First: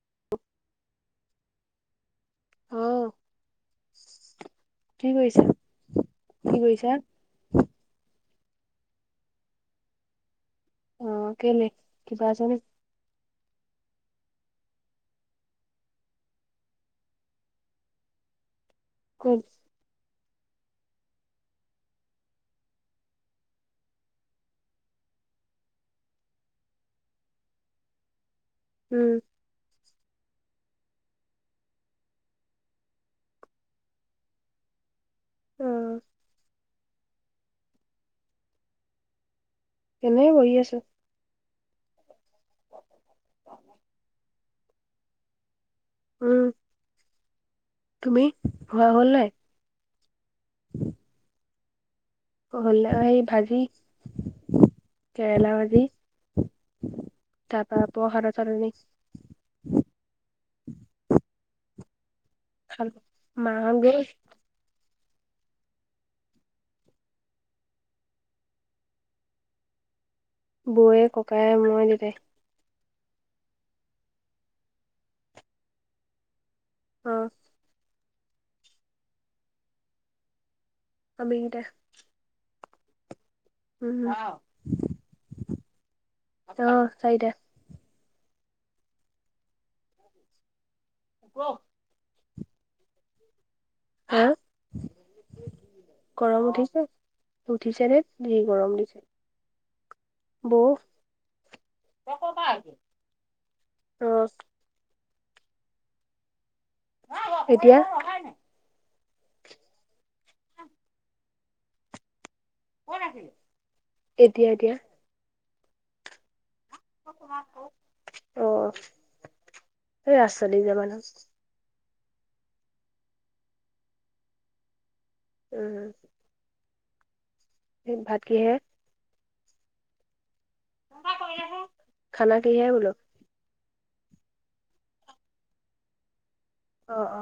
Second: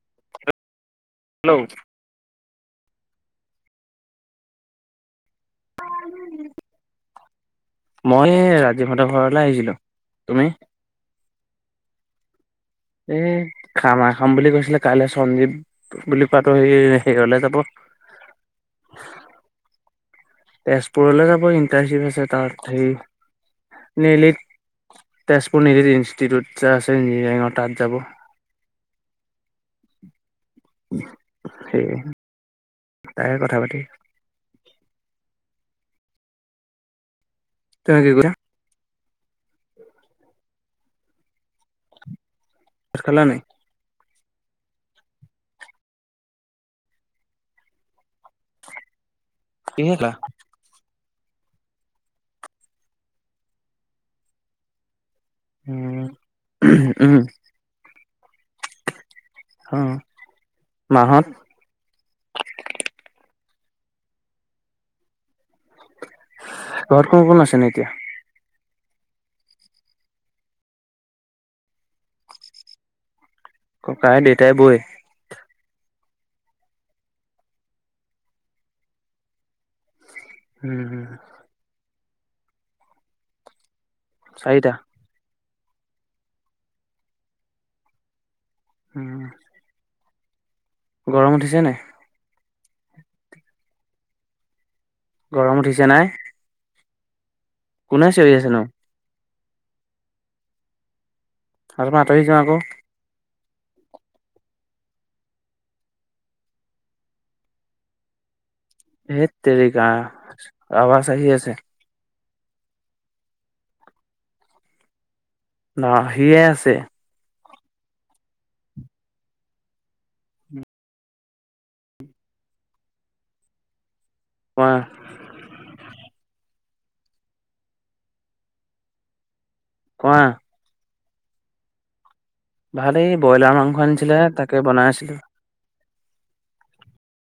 [inaudible] Hello অ কি কৰিছা কি কৰিছা? মই এই ৰাজীৱহঁতৰ ঘৰলৈ আহিছিলো তুমি। অ কেলে কিবা আছ ন খামা খাম বুলি কৈছিলে কাইলৈ সঞ্জীৱ বুলি কোৱাটো সেই হেৰিলে যাব [unintelligible] ক তেজপুৰলৈ যাব ইণ্টাৰ্ণশ্বিপ আছে তাত হে নেলিত তেজপুৰ নিৰি ইনষ্টিটিউট যে আছে ইঞ্জিনিয়াৰিঙৰ তাত যাব উম সেই তাই কথা পাতি [unintelligible] আহ তেনেকে গা [unintelligible] এনেই বহি আছো। ভাত খালা নাই উম তুমি খোৱা হ'ল নাই। কিহেলা [unintelligible] হলে এই ভাজি [unintelligible] কেৰেলা ভাজি উম উম তাৰ পৰা পহাৰ চাটনি [unintelligible] অ মাহত মঘ [unintelligible] ঘৰত কোন কোন আছে নো এতিয়া? বৌয়ে ককায়ে মই দেতাই [unintelligible] ককাই, দেতাই, বৌৱে [unintelligible] অ [unintelligible] উম আমি কেইটা উম অ চাৰিটা চাৰিটা [unintelligible] [inaudible] গৰম উঠিছে নে? [unintelligible] হা গৰম উঠিছে নাই? উঠিছেনে কোনে চিঞৰি যি আছেনো গৰম দিছে বৌ [unintelligible] আৰু আতৰি যোৱা আকৌ [unintelligible] অ এতিয়া [unintelligible] এইত তেৰিকা আৱাজ আহি আছে [unintelligible] [inaudible] এতিয়া-এতিয়া [unintelligible] আহিয়ে আছে [unintelligible] অ সেই ৰাস্তা দি যোৱা মানুহ [unintelligible] ৱাহ [unintelligible] উম ভাত কি হে কোৱা? [unintelligible] কৰিলে আছে [inaudible] ভালেই ব্ৰইলাৰ মাংস আনিছিলে তাকে বনাই আছিলো অ-অ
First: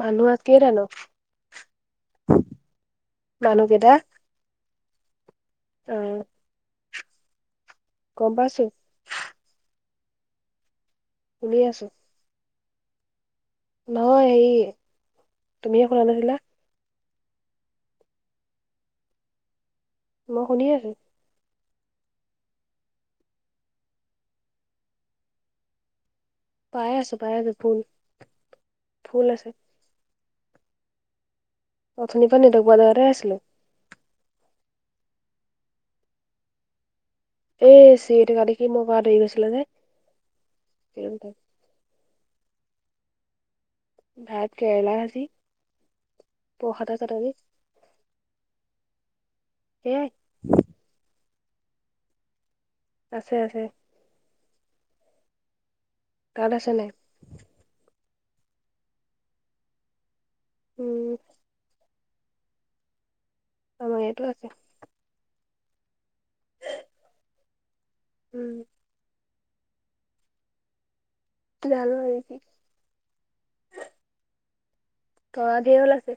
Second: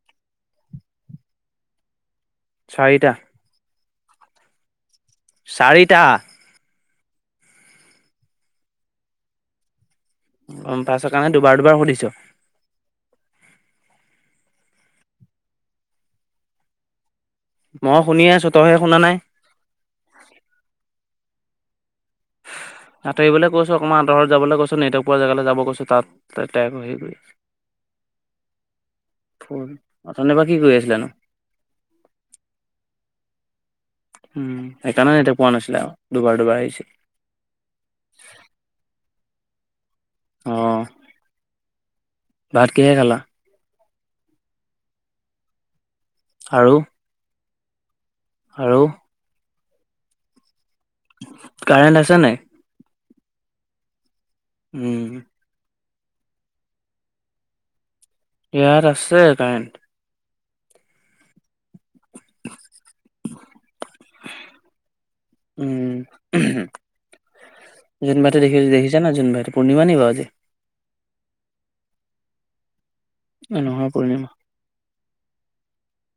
মানুহ আ কেইটা নো চাৰিটা মানুহকেইটা [unintelligible] চাৰিটা গম পাইছোঁ [unintelligible] গম পাইছা কাৰণে দুবাৰ-দুবাৰ আছো সুধিছ [unintelligible] নহয় হেৰি তুমিয়ে শুনা নাছিলা [unintelligible] মই শুনি আছো তইহে শুনা নাই [unintelligible] মই শুনি আছো আঁতৰিবলৈ কৈছো অকণমান আঁতৰৰত যাবলৈ কৈছো নেট পোৱা জেগালৈ যাব কৈছো তাত [unintelligible] ত ত পাই হৈ গ আছো পাই আছো ফুল ফুল আছে ফোন [unintelligible] অথনিৰ পৰা কি কৰি আছিলা নো? [unintelligible] অথনিৰ পৰা নেটক পোৱা জেগাতে আছিলোঁ। উম সেইকাৰণে এতিয়া পোৱা নাছিলে আৰু দুবাৰ-দুবাৰ আহিছিল এই চিঞৰি থকা দেখি মোৰ পৰা আঁতৰি গৈছিলে অ যে ভাত কিহে খালা? ভাত কেৰেলা ভাজি আৰু পখটা চাটনি আৰু সেয়াই কাৰেণ্ট আছে নাই আছে-আছে উম তাত আছে নাই ইয়াত আছে কাৰেন্ট উম [unintelligible] আমাৰ ইয়াতো আছে উম জোনবাইটো উম দেখিছা নাই জোনবাই পূৰ্ণিমা নি বাও আজি জানুৱাৰী নহয় পূৰ্ণিমা। তৰা ধেই ওলাইছে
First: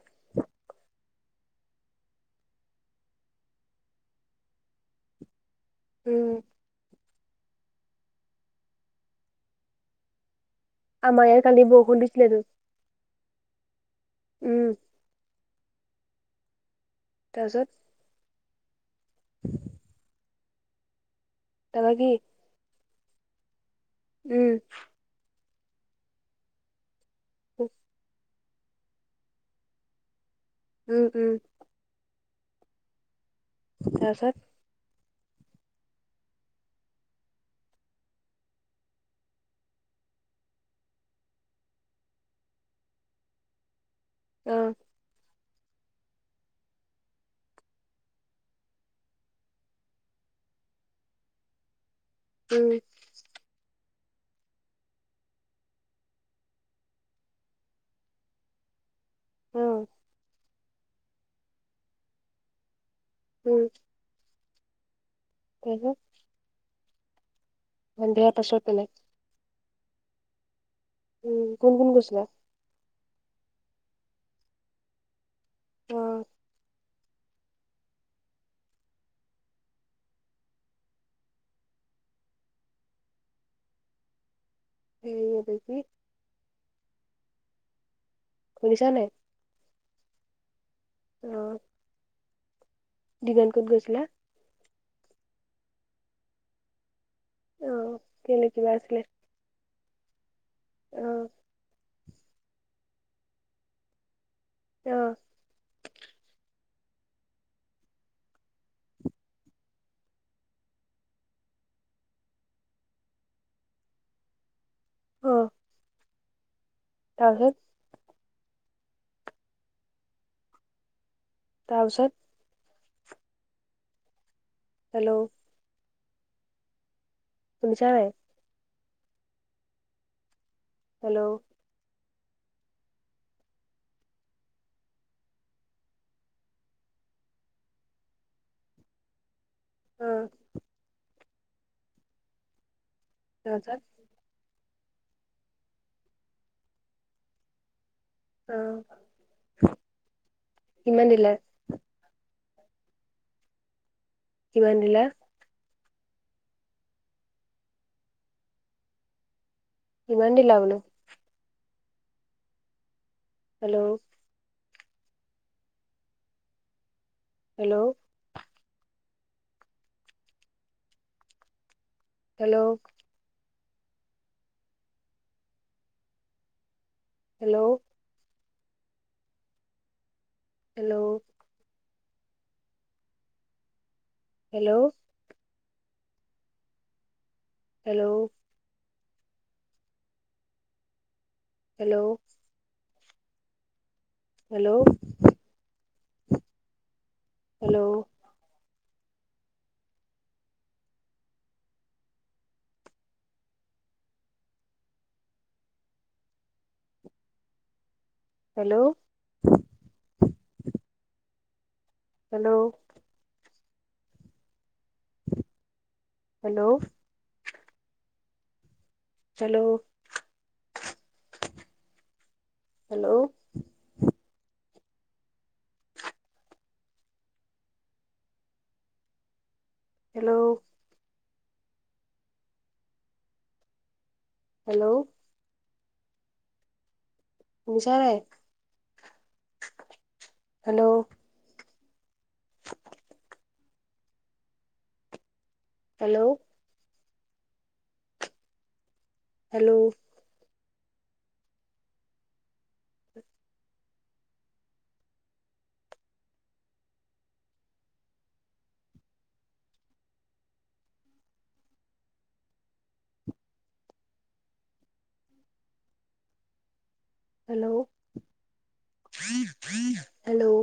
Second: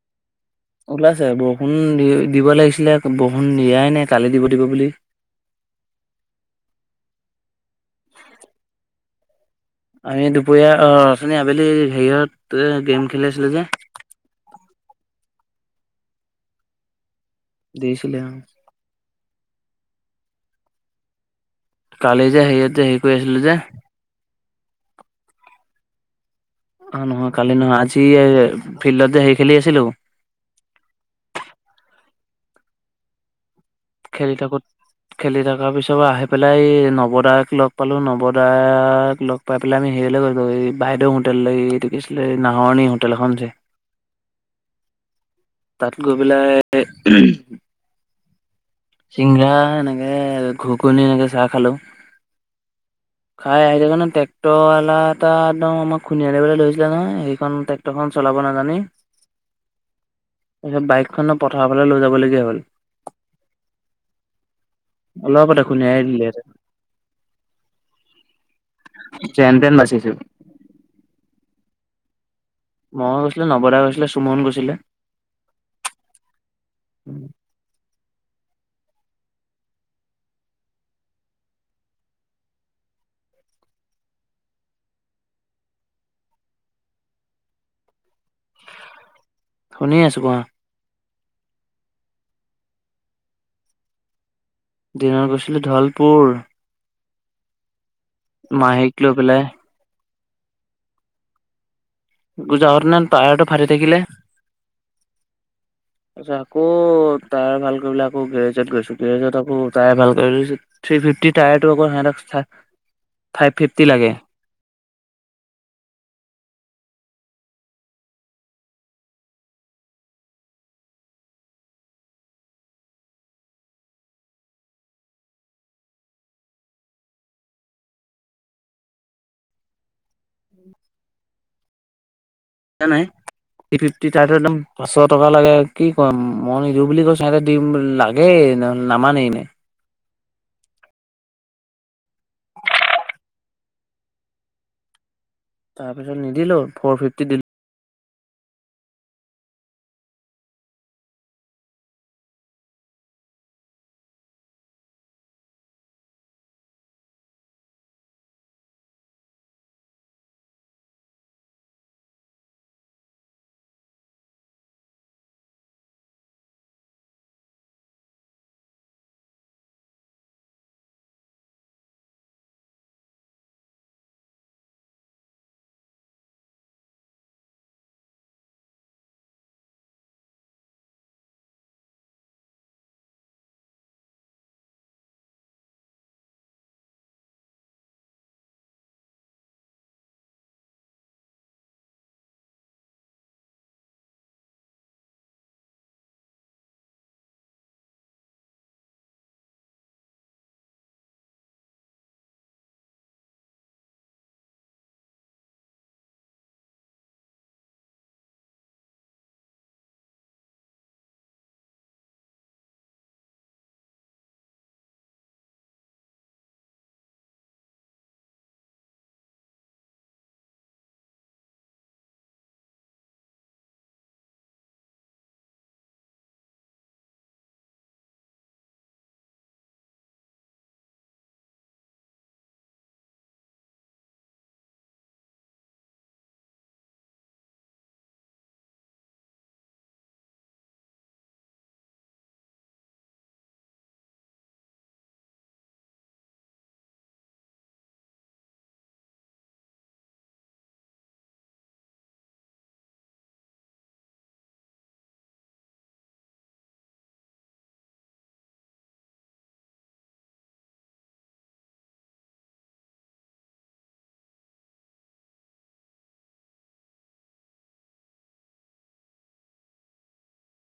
ওলাইছে বৰষুণ দি দিব লাগিছিলে বৰষুণ দিয়াই নাই কালি দিব দিব বুলি উম। আমি দুপৰীয়া আমাৰ অঠনী ইয়াত কালি আবেলি বৰষুণ দিছিলেতো হেৰিয়ত গেম খেলি আছিলো যে উম। তাৰপিছত দেখিছিলে অ [inaudible] তাৰপৰা কি কালি যে হেৰিয়ত যে হেৰি কৰি আছিলোঁ যে উম। অ নহয় কালি নহয় আজি ফিল্ডত হেৰি খেলি আছিলোঁ উম উম। খেলি তাৰপিছত থাকোত খেলি থকাৰ পিছৰ আহি পেলাই এই নৱদাক লগ পালো নৱদাক লগ পাই পেলাই আমি সেই এই বাইদেউ হোটেল একি আছিলে নাহৰণি হোটেল এখন আছে। অহ তাত গৈ পেলাই‌ আহ চিংগৰা এনেকে ঘুগোঁনি এনেকে চাহ খালোঁ। উম, সেই কাৰণে ট্ৰেক্টৰাল এটা একদম আমাক খুন্দিয়াব ধৰিছিলে নহয় সেইখন ট্ৰেক্টৰখন চলাব নাজানি উম। তাৰপিছত বাইকখনন পথাৰৰ ফালে লৈ যাবলগীয়া হ'ল উম। অলপতে তাৰপিছত খুন্দিয়াই দিলে হেঁতেন সন্ধিয়া পাছত তেনে- চিকেন বাছিছোঁ- উম কোন কোন গৈছিলা- মই গৈছিলোঁ নৱদা গৈছিলে চুমন গৈছিলে- অ', উম [inaudible] এই এইটো কি- শুনিছা নাই? শুনি আছোঁ কোৱা- অ- দিনত ক'ত গৈছিলা? দিনত গৈছিলো ঢলপুৰ অ কেলে কিবা মাহীক আছিলে? লৈ পেলাই অ পূজা ঘৰত সেইদিনা টায়াৰটো ফাটি থাকিলে অ ক'ত টায়াৰ ভাল কৰিবলে আকৌ গেৰেজত গৈছো গেৰেজত আকৌ টায়াৰ ভাল কৰি থ্ৰি ফিফটি টায়াৰটো আকৌ সিহঁতক ফা ফাইভ ফিফটি লাগে অ তাৰপিছত তাৰপিছত হেল্ল' শুনিছা নাই? হেল্ল' নাই থ্ৰি ফিফটি তাতো একদম পাঁচশ টকা লাগে কি কম মই নিদিওঁ বুলি কৈছোঁ সিহঁতে দিম লাগে নহ'লে নামানেই ইনে অ', ৰজত তাৰ পিছত নিদিলো ফৰ ফিফটি দিলো অহ কিমান দিলা কিমান দিলা? কিমান দিলা বোলো hello hello hello hello hello hello hello hello hello hello hello hello hello hello hello hello hello শুনিছা নাই hello hello hello hello hello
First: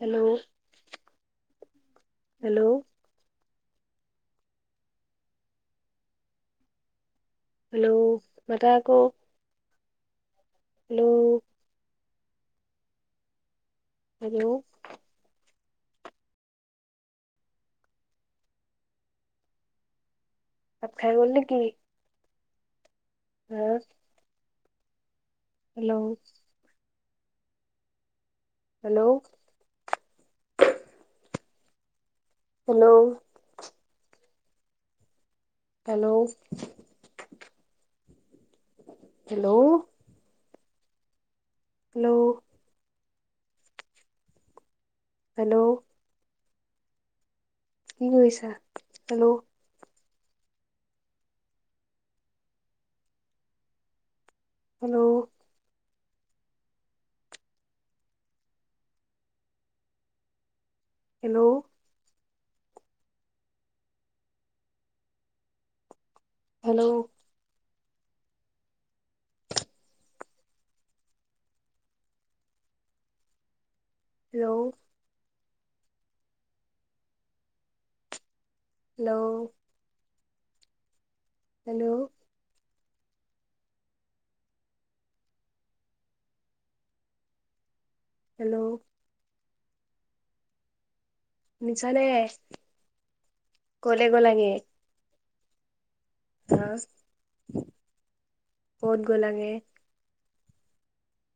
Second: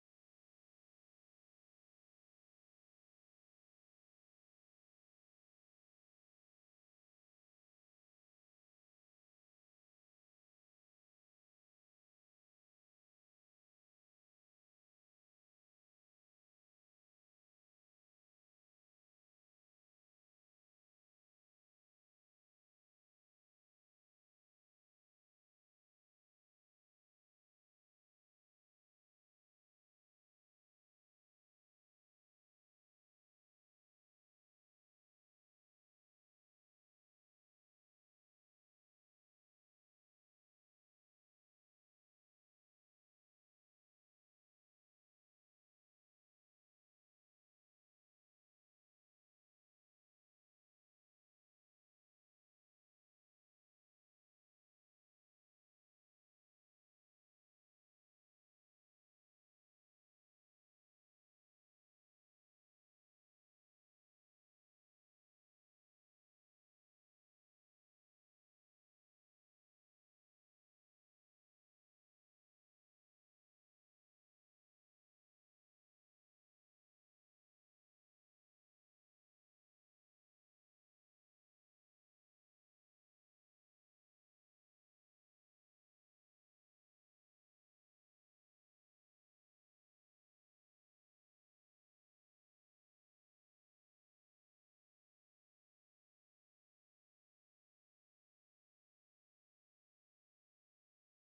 hello hello hello মাতা আক হেল্লৌ হেল্লৌ কাত খাই গ'ল নে কি? হা hello hello hello hello hello hello hello কি কৰিছা hello hello hello hello hello hello hello hello শুনিছা নে কলে গ'লাগে। আৰু ক'ত গ'লাগে।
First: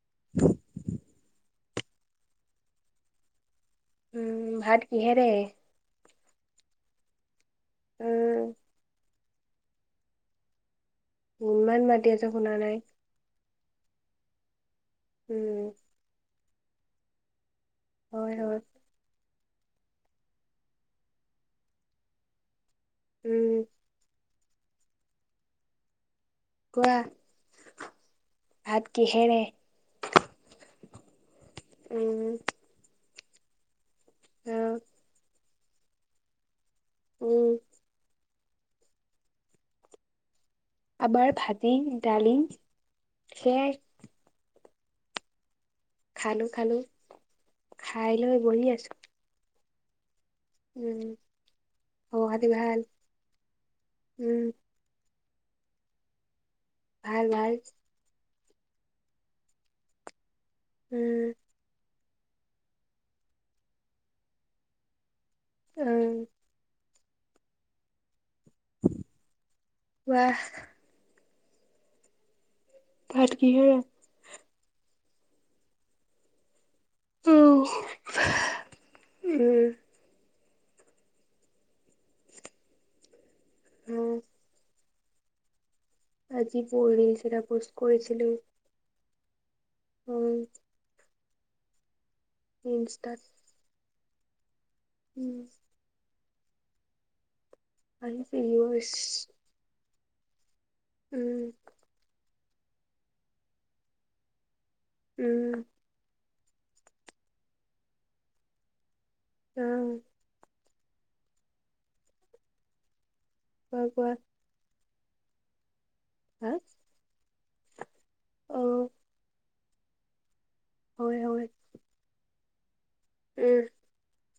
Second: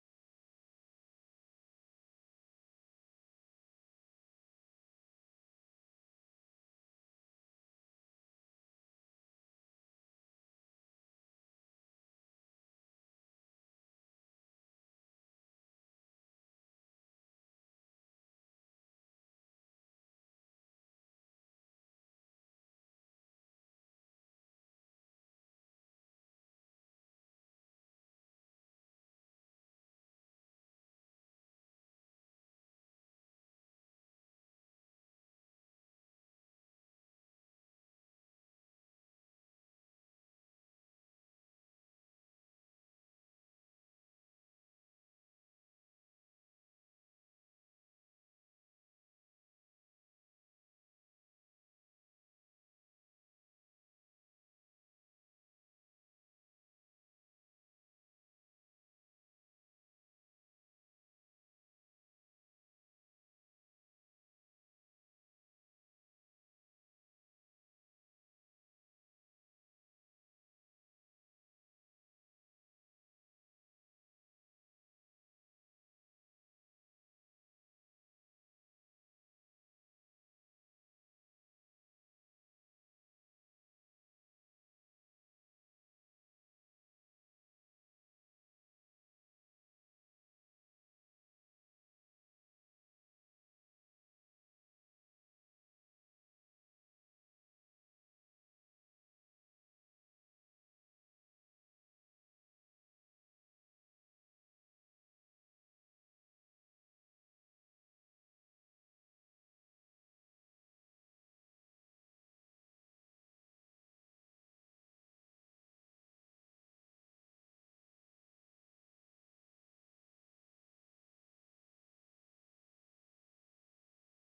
[unintelligible] উম ভাত কি হেৰে। উম ইমান মাতি আছোঁ শুনা নাই। উম হয় হয় উম কোৱা ভাত কিহেৰে উম। অ উম আমাৰ ভাজি দালি সেইয়াই খালো খালো খাই লৈ বহি আছো। উম খবৰ খাতি ভাল ওম। ভাল ভাল। উম উম ৱাহ ভাত কিহেৰে? অহ উম। ওম আজি ৰিলছ এটা পষ্ট কৰিছিলো। অ ইনষ্টাত উম আহিছে ভেইৱাৰচ উম উম উম কোৱা কোৱা। হা হয় হয়। উম